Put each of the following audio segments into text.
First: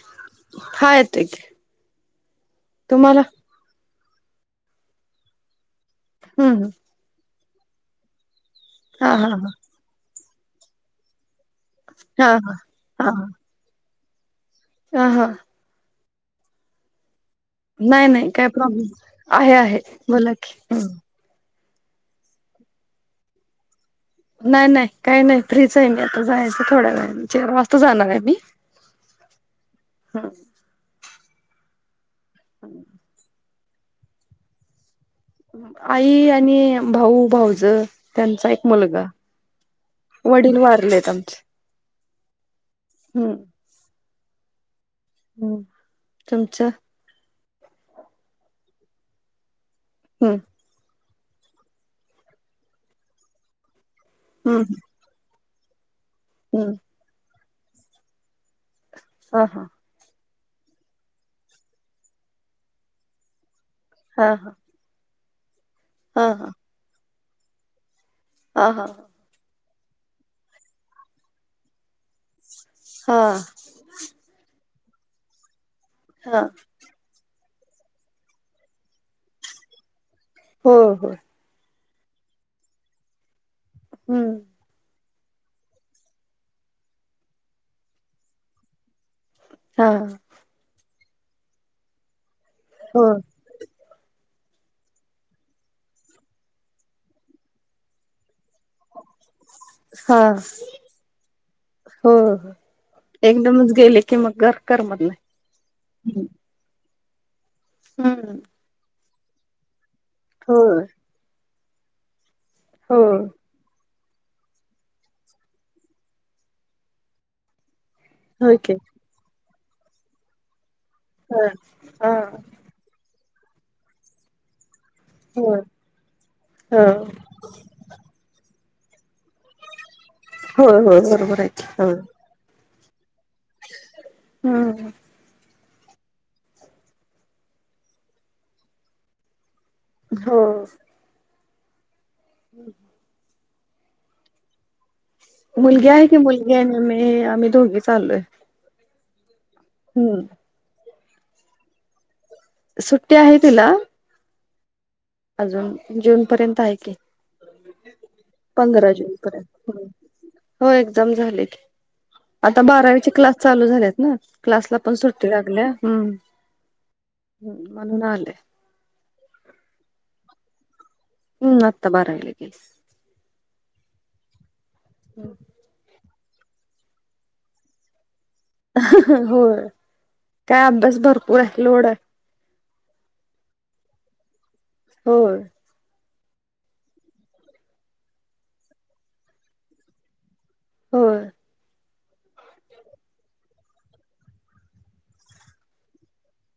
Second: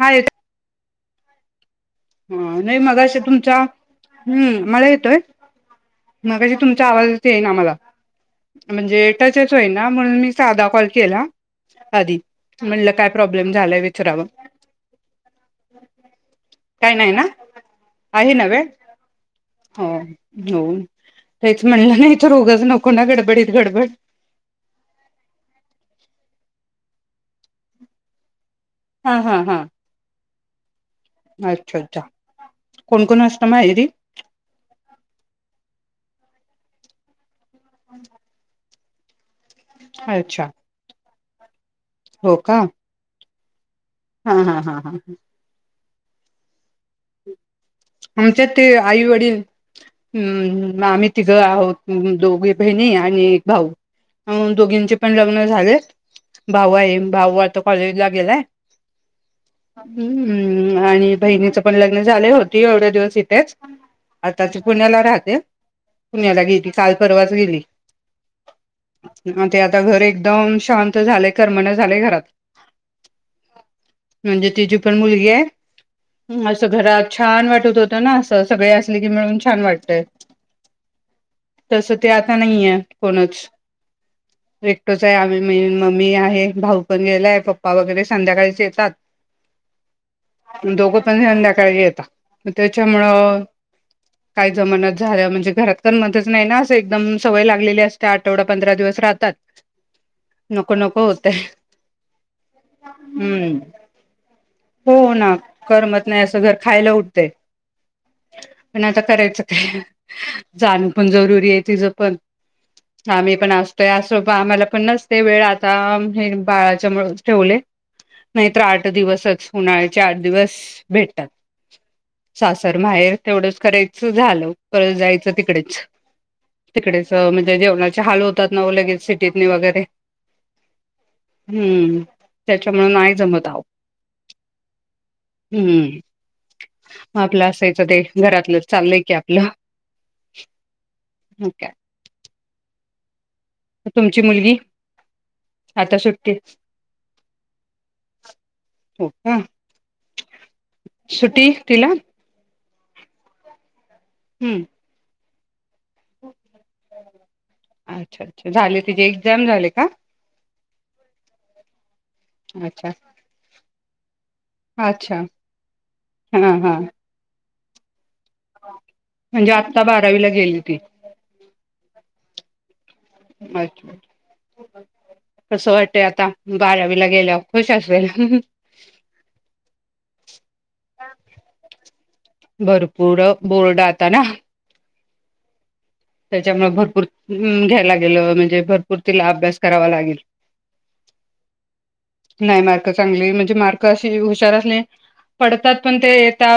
हायेत. हा येतोय की हा नाही मगाशी तुम्हाला तुमचा हम्म मला येतोय. हम्म मगाशी हम्म तुमचा आवाजच येईना मला, म्हणजे हा हा हा टचच होईना म्हणून मी साधा कॉल केला आधी, हा हा म्हणलं काय प्रॉब्लेम झालाय विचाराव हां हां काय नाही ना? नाही, नाही आहे काय नव्हे प्रॉब्लेम आहे, आहे बोला की त्येच म्हणलं नाही तर रोगच नको ना गडबडीत गडबड नाय नाय काय नाही फ्रीच आहे मी, आता जायचं थोड्या वेळाणे, चार वाजता जाणार आहे मी. हा, हा, हा हां अच्छा, अच्छा कोण -कोण असता माहेरी? आई आणि भाऊ भाऊज त्यांचा एक मुलगा अच्छा वडील वारलेत आमचे हो का हम् हा, हा, हा, हा, ह हम तुमचं? आमच्यात ते आई वडील हम्म म्म आम्ही तिघं आहोत. दोघी बहिणी आणि एक भाऊ, आम्ही हम्म दोघींचे पण लग्न झालयं भाऊ हम्म आहे, भाऊ आता कॉलेजला गेलाय. ह हा! हू आणि बहिणीचं पण लग्न झालं, होती एवढे दिवस इथेच हा आता हा ती पुण्याला राहते, हा पुण्याला गेली काल परवाच गेली. आ हा! अ ते आता घर एकदम शांत झालय करमनां झालय घरात. हां! म्हणजे तिची पण मुलगी आहे हा असं घरात छान वाटत होतं ना असं, सगळे असले की मिळून छान वाटतय. हो हो! तसं ते आता नाही हे कोणच. हू! एकटोच आहे आम्ही मी, मम्मी आहे, भाऊ पण गेलाय पप्पा वगैरे संध्याकाळीच येतात. [inaudible] हा! दोघं पण संध्याकाळी येता म हो त्याच्यामुळं. काही जमनां च झाल म्हणजे घरात करमतच नाही ना असं एकदम सवय लागलेली अस त्या आठवडा पंधरा दिवस राहतात हा नको, नको होतय. हो हो हू एकदमच गेले की मग घर करमत हो नाही. ना करमत नाही असं घर खायला उठतय. हू! पण आता करायचं काय, होय जाण पण जरुरी आहे तिचं पण. होय हा मी पण आस ते असोपा आम्हाला पण नसंते वेळ आता हे बाळाच्या मुळ ठेवले. होय नाहीतर की आठ दिवसच, उन्हाळ्याचे आठ दिवस भेटतात. हं हा! सासर माहेर तेवढंच करायचं झालं, पर जायचं होय तिकडेच हो तिकडेच. च म्हणजे जेवणाचे हाल होतात नावो लगेच सिटी तनी वगैरे. होय होय बरोबर आहेत हा! त्याच्यामुळं नाही जमत आवो. हू! हूं! आपलं असायचं ते घरातलंच, चाललंय की आपलं. हो! मग काय. [unintelligible] त तुमची मुलगी? मुलगी आता आहे की, सुट्टी मुलगी आनी मी आम्ही दोघी चाललोय. हं! हू! सुुटी तिला? सुट्टी आहे तिला. हूं! अजून जून पर्यंत आहे की. अच्छा अच्छा झाले पंधरा तिचे जून एक्झाम झाले पर्यंत का हो एक्झाम झाली. आता अच्छा बारावीचे क्लास चालू झालेत ना, क्लासला पण अच्छा सुट्टी लागल्या हू. हा हा. हम् म्हणून आले. म्हणजे आत्ता बारावीला गेली ती? हम्म आता बारावीला गेली. [unintelligible] हम्. कसं वाटतय आता बाारावीला गेल्याव? खुश असेल. होय काय अभ्यास भरपूर आहे, लोड आहे. भरपूर! बोर्ड आता ना? होय. त्याच्यामुळे भरपूर हुं घ्यायला गेलो, म्हणजे भरपूर तिला अभ्यास करावा लागेल. होय. नाही मार्क चांगली, म्हणजे मार्क अशी हुशारने पडतात पण ते आता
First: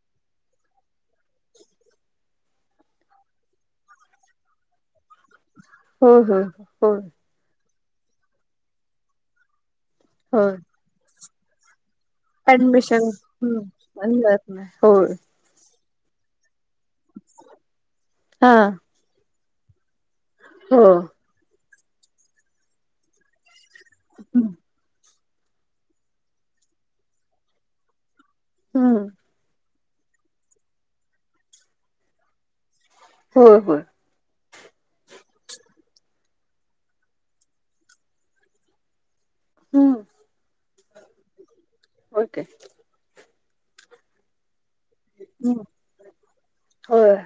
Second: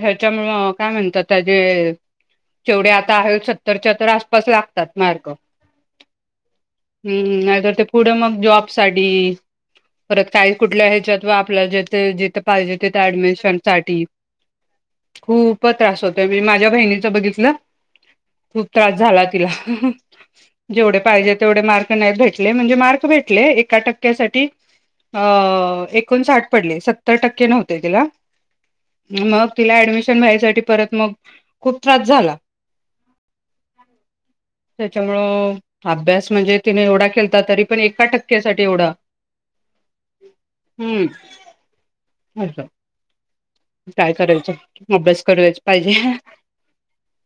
ह्याच्यामुंळ काय म्हणतात त्या जे जेवढे आता आहे, सत्तरच्या तर आसपास लागतात मार्क. होय होय होय. हू नाहीतर ते पुढे मग जॉब साठी, परत काही होय कुठल्या ह्याच्यात बा आपल्याला जेथ जिथं पाहिजे तिथ ऍडमिशन ऍडमिशन साठी हम्म जात नाही होय खूप प त्रास होतोय म्हणजे माझ्या बहिणीचं बघितलं हा खूप त्रास झाला तिला. हो जेवढे पाहिजे तेवढे मार्क नाही भेटले, म्हणजे मार्क भेटले, एका टक्क्यासाठी अ एकोण साठ पडले. सतर टक्के नव्हते तिला. हम्म मग तिला ऍडमिश मिशन व्हाय साठी परत मग खूप त्रास झाला. होय होय. त्याच्यामुळं अभ्यास म्हणजे तिने एवढा केलता, तरी पण एका टक्क्यासाठी एवढ हम्म. ओके हम्म असं, काय कयचं? अभ्यास करायच हम्म पाहिजे. होय.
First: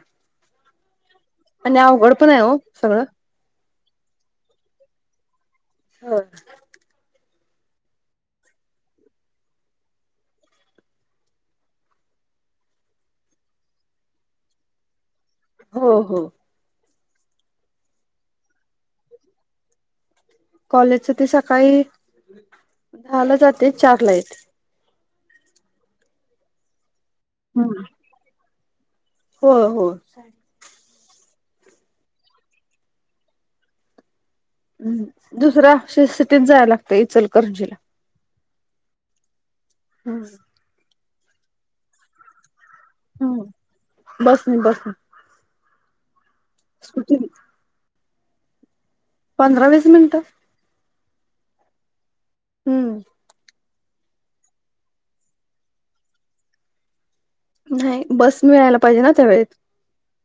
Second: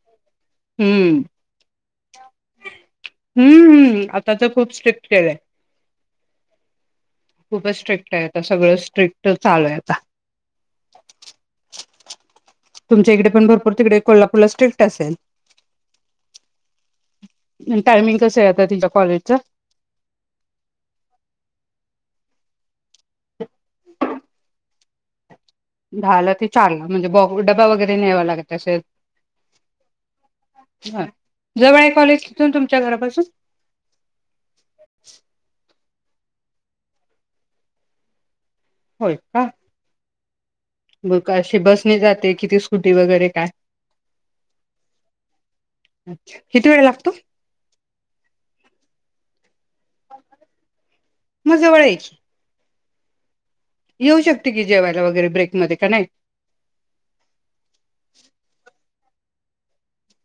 हम्म. आणि अवघड पण आहे हो सगळं. हम्म आता तर खूप स्ट्रिक्ट केलय. हो खूपच स्ट्रिक्ट आहे. आता सगळं स्ट्रिक्टच झालंय आता. तुमच्या इकडे पण भरपूर तिकडे कोल्हापूरला स्ट्रिक्ट असेल? हो हो. टायमिंग कस आहे आता तिच्या कॉलेजच? कॉलेजच ते सकाळी दहा ला जाते चार ला येते. दहा ला ते चारला, म्हणजे बा डबा हम्म वगैरे न्यावा लागत असेल? हो हो. [unintelligible] जवळ आहे कॉलेज तिथून तुमच्या घरापासून? ऊहू दुसरा [unintelligible] सिटीत जायला लागतय, इचलकरंजीला. होय का? हम् ब अशी बसनी जाते कि त हम् बसनी बसनी अच्छा किती वेळ लागतो. स्कुटीनी पंधरा वीस मिनिटं मग जवळ ये की. हम्म येऊ शकते की जेवायला वगैरे ब्रेकमध्ये का नाही. नाही बस मिळायला पाहिजे ना त्या वळेत.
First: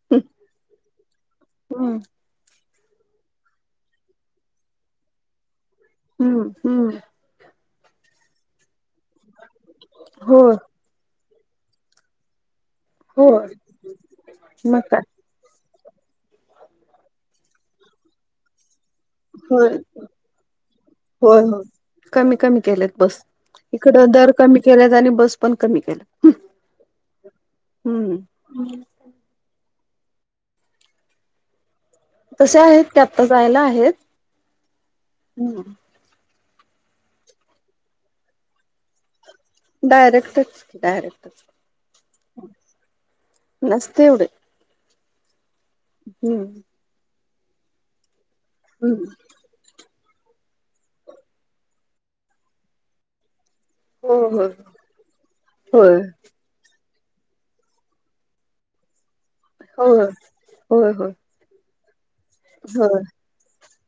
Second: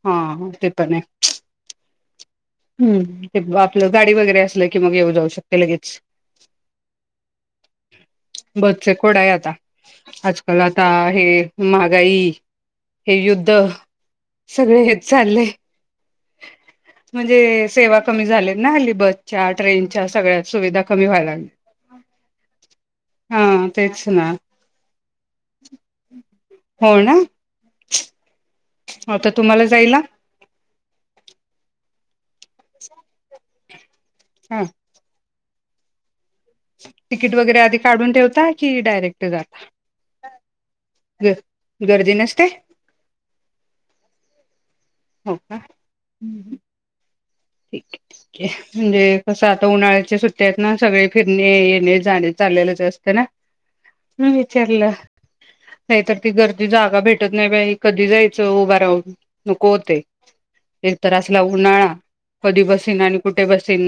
हा ते पण आहे. हम हम ते आपलं गाडी वगैरे असल की मग येऊ जाऊ शकते लगेच. हम्म हम्म बसचे कोड आहे आता हो आजकाल आता हे महागाई हे हो युद्ध मग सगळे काय हेचं चालले. म्हणजे सेवा कमी झाली ना हली बसच्या होय ट्रेनच्या सगळ्या सुविधा कमी व्हायला होय हो लागल्यात. कमी कमी केल्यात बस इकड ना दर कमी केल्यात आणि बस पण कमी केल्यात. हो ना हम्म हो तर तुम्हाला जाईला. तसे आहेत कीं आता जायला आहेत. हा हम्म तिकीट वगैरे आधी काढून ठेवता की डायरेक्ट जाता. डायरेक्टच डायरेक्टच गर्दी नसते नसते एवढे हो का हम्म ठीक ये ठीक ये हम्म म्हणजे तसं आता उन्हाळ्याच्या सुट्ट्या आहेत ना सगळे फिरणे येणे जाणे चाललेलंच असतं ना. हो ह हो विचारलं होय नाहीतर ती गर्दी जागा भेट वाटत नाही बा कधी जायचं उभा राहून नको होते होय होय होय एकतर असला उन्हाळा कधी होय बसीन आणि कुठे बसीन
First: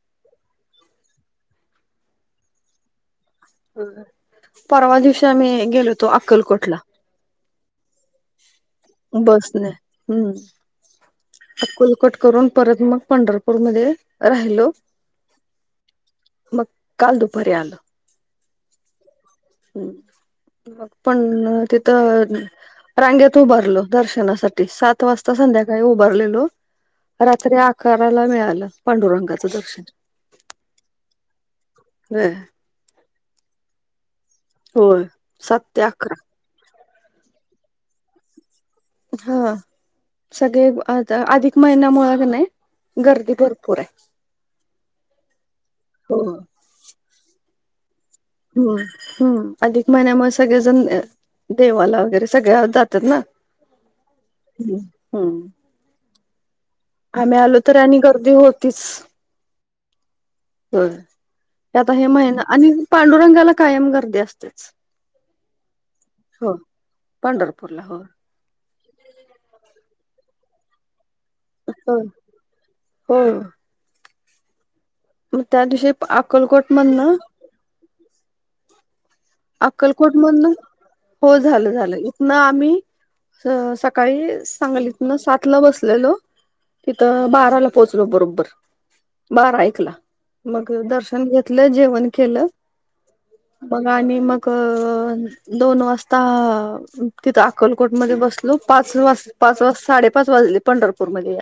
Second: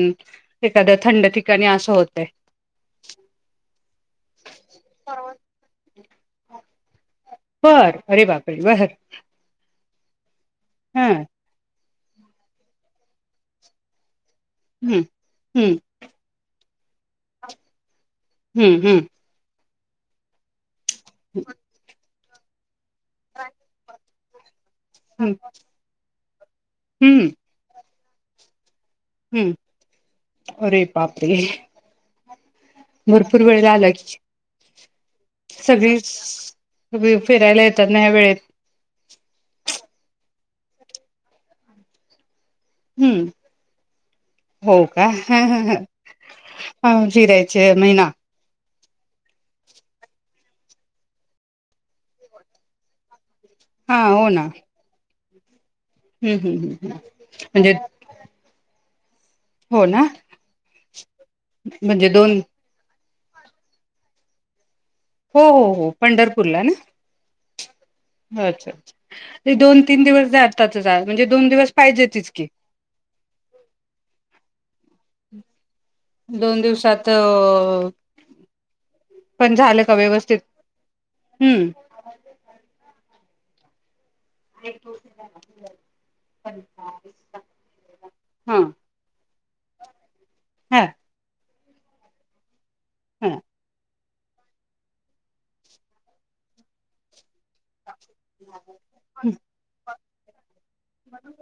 एखाद्या थंड ठिकाणी असं होतय. परवा दिवशी आम्ही गेलो होतो अक्कलकोटला बर अरे बापरे बर बसने हम्म हा अक्कलकोट करून परत मग पंढरपूर मध्ये राहिलो. हम्म हम्म मग काल दुपारी आलं. हम्म हम्म ह् मग पण अ तिथं रांगेत उभारलो दर्शनासाठी सात वाजता संध्याकाळी उभारलेलो हम्म रात्री अकराला मिळालं. पांडुरंगाचं हम्म दर्शन अरे बापरे होय भरपूर वेळ लागला की होय सात ते सगळीच अकरा फिरायला येतात ना हया वेळेत. हा सगळे आता अधिक महिन्यामुळ का नाय. हम्म हो का हू हू हू हो हा जीरायचे महिना. हम्म हम्. अधिक महिन्यामुळे सगळेजण देवाला वगैरे सगळ्या जातात ना. हा होना. ह. हम्. हम् हम् हम् हम. आम्ही आलो तर आणि गर्दी होतीच. हो ना होय. आता हे म्हणजे दोन महिना आणि पांडुरंगाला कायम गर्दी असत्याच. हो हो हो. पंढरपूरला ना. पंढरपूरला हो. अच्छा! अच्छा! दोन-तीन दिवस जातातच म्हणजे दोन दिवस हो पाहिजे तच की. हो. मग त्या दिवशी दोन अकलकोट दिवसात मधन अ, पण झालं का अक्कलकोट व्यवस्थित मधन हो झालं हम्म झालं. इथन आम्ही सकाळी सांगली त ना सात ला बसलेलो तिथं बाराला पोहोचलो बरोबर. हा बारा ऐकला मग हा दर्शन घेतलं जेवण केलं. हा मग आणि मग दोन वाजता तिथं अकलकोट मध्ये बसलो पाच वाज पाच वाज साडेपाच वाजले. पंढरपूरमध्ये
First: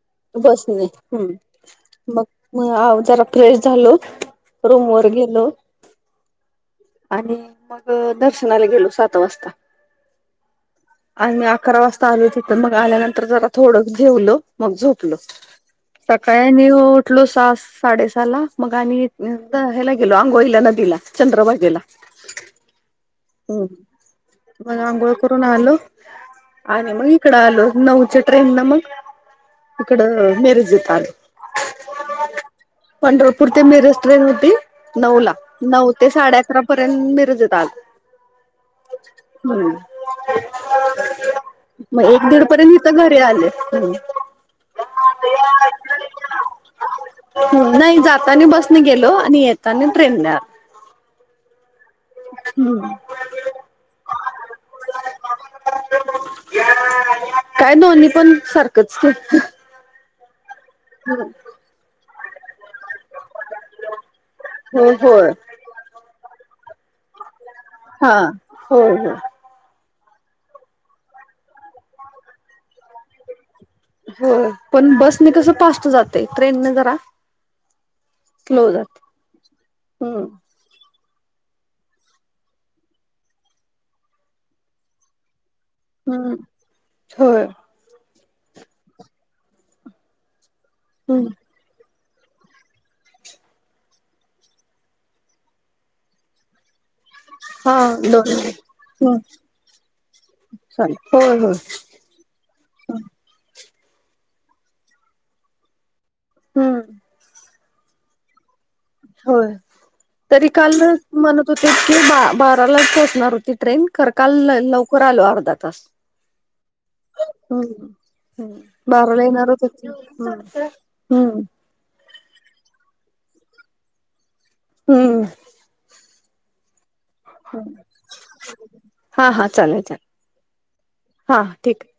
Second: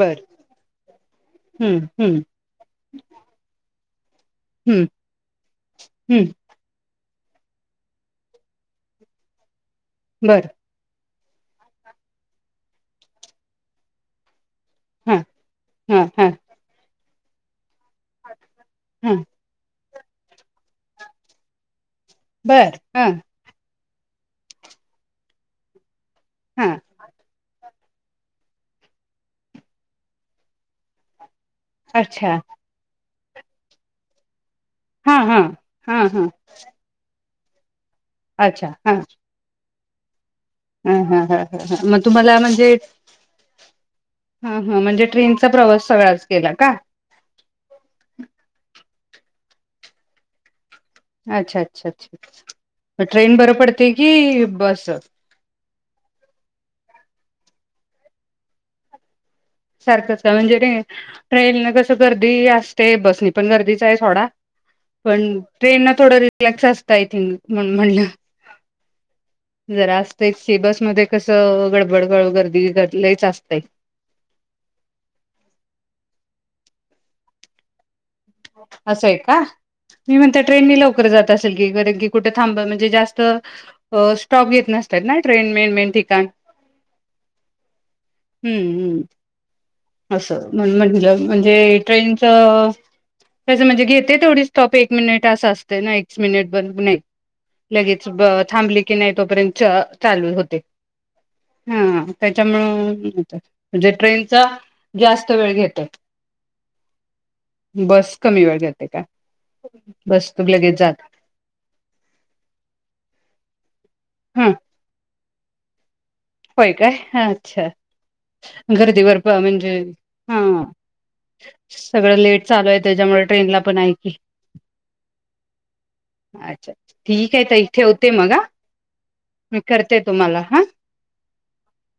बर बसणे. हम. हम्म हम्म मग जरा फ्रेश झालो रूम हम्म वर गेलो. हम्म. आणि मग दर्शनाला गेलो सात वाजता. बरं. आणि मी अकरा वाजता आलो हो तिथं मग आल्यानंतर जरा थोडं ठेवलं. मग झोपलो. हां हां हां सकाळी आणि उठलो सहा साडेसहा ला मग आणि हां हेला गेलो आंघोळीला नदीला. चंद्र भागेला. बरं. हां. हम्. मग आंघोळ करून आलो हां आणि मग इकड आलो नऊच्या ट्रेन न मग इकड मीरजेत आलो. अच्छा पंढरपूर ते मिरज ट्रेन होती हां नऊ ला. हां नऊ हां हां अकरापर्यंत मिरजत आलो. अच्छा! हा. हम्म. हा हा ह ह ह. मग तुम्हाला म्हणजे? हम्. हा हा. म्हणजे ट्रेनचा प्रवास सगळाच केला का? नाही जातानी बसने गेलो आणि येताना ट्रेनने. अच्छा अच्छा अच्छा्छ! ट्रेन बरं पडते कि बस? काय दोन्ही पण सारखंच ते. सारखं म्हणजे टे ट्रेन न कसं गर्दी अस ते बसणी पण गर्दीचा आहे सोडा हो पण होय ट्रेन ना थोडं रिलॅक्स असतं आय थिंक. म्हणून म्हणलं. हा हो हो जरा असत की बसमध्ये कसं गडबडगड गर्दी लईच असतय. हो‌. पण बसने कसं फस्ट जाते. ट्रेनने जरा स्लो जाते असंय का? मी हम्म म्हणते ट्रेननी लवकर जात असेल की कारणकी कुठ थांब म्हणजे जास्त हो स्टॉप घेत नसत्यात नाय, ट्रेन मेन, मेन हा, होय. हं, हं, असं म्हणून म्हटलं, हम्म म्हणजे ट्रेनच तेच म्हणजे, घेतय थोडी स्टॉप एक मिनिट असं असतय ना, [unintelligible] हा लगेच ब दोन थांबली की नाही, हम्म तोपर्यंत चालू होते. चालेल होय होय हा. त्यांच्यामुळ, म्हणजे ट्रेनच जास्त वेळ घेत. हं. बस कमी वेळ जात होय, तरी काल ना जात म्हणत होते की, बा बारालाच पोचणार होती ट्रेन, खर काल हा लवकर आलो अर्धा तास. होय काय? अच्छा. हम्म हम्म गर्दीवर बाराला प येणारच म्हणजे, होती हम्म हा. हम्म सगळं लेट चालू आहे, त्याज्यामुळ ट्रेनला पण आहे की. हूं. अच्छा, ठीक आहे ताई ठेवते मग, हा हा हा मी चालेल करते चालेल तुम्हाला हा. हा, ठीक आहे.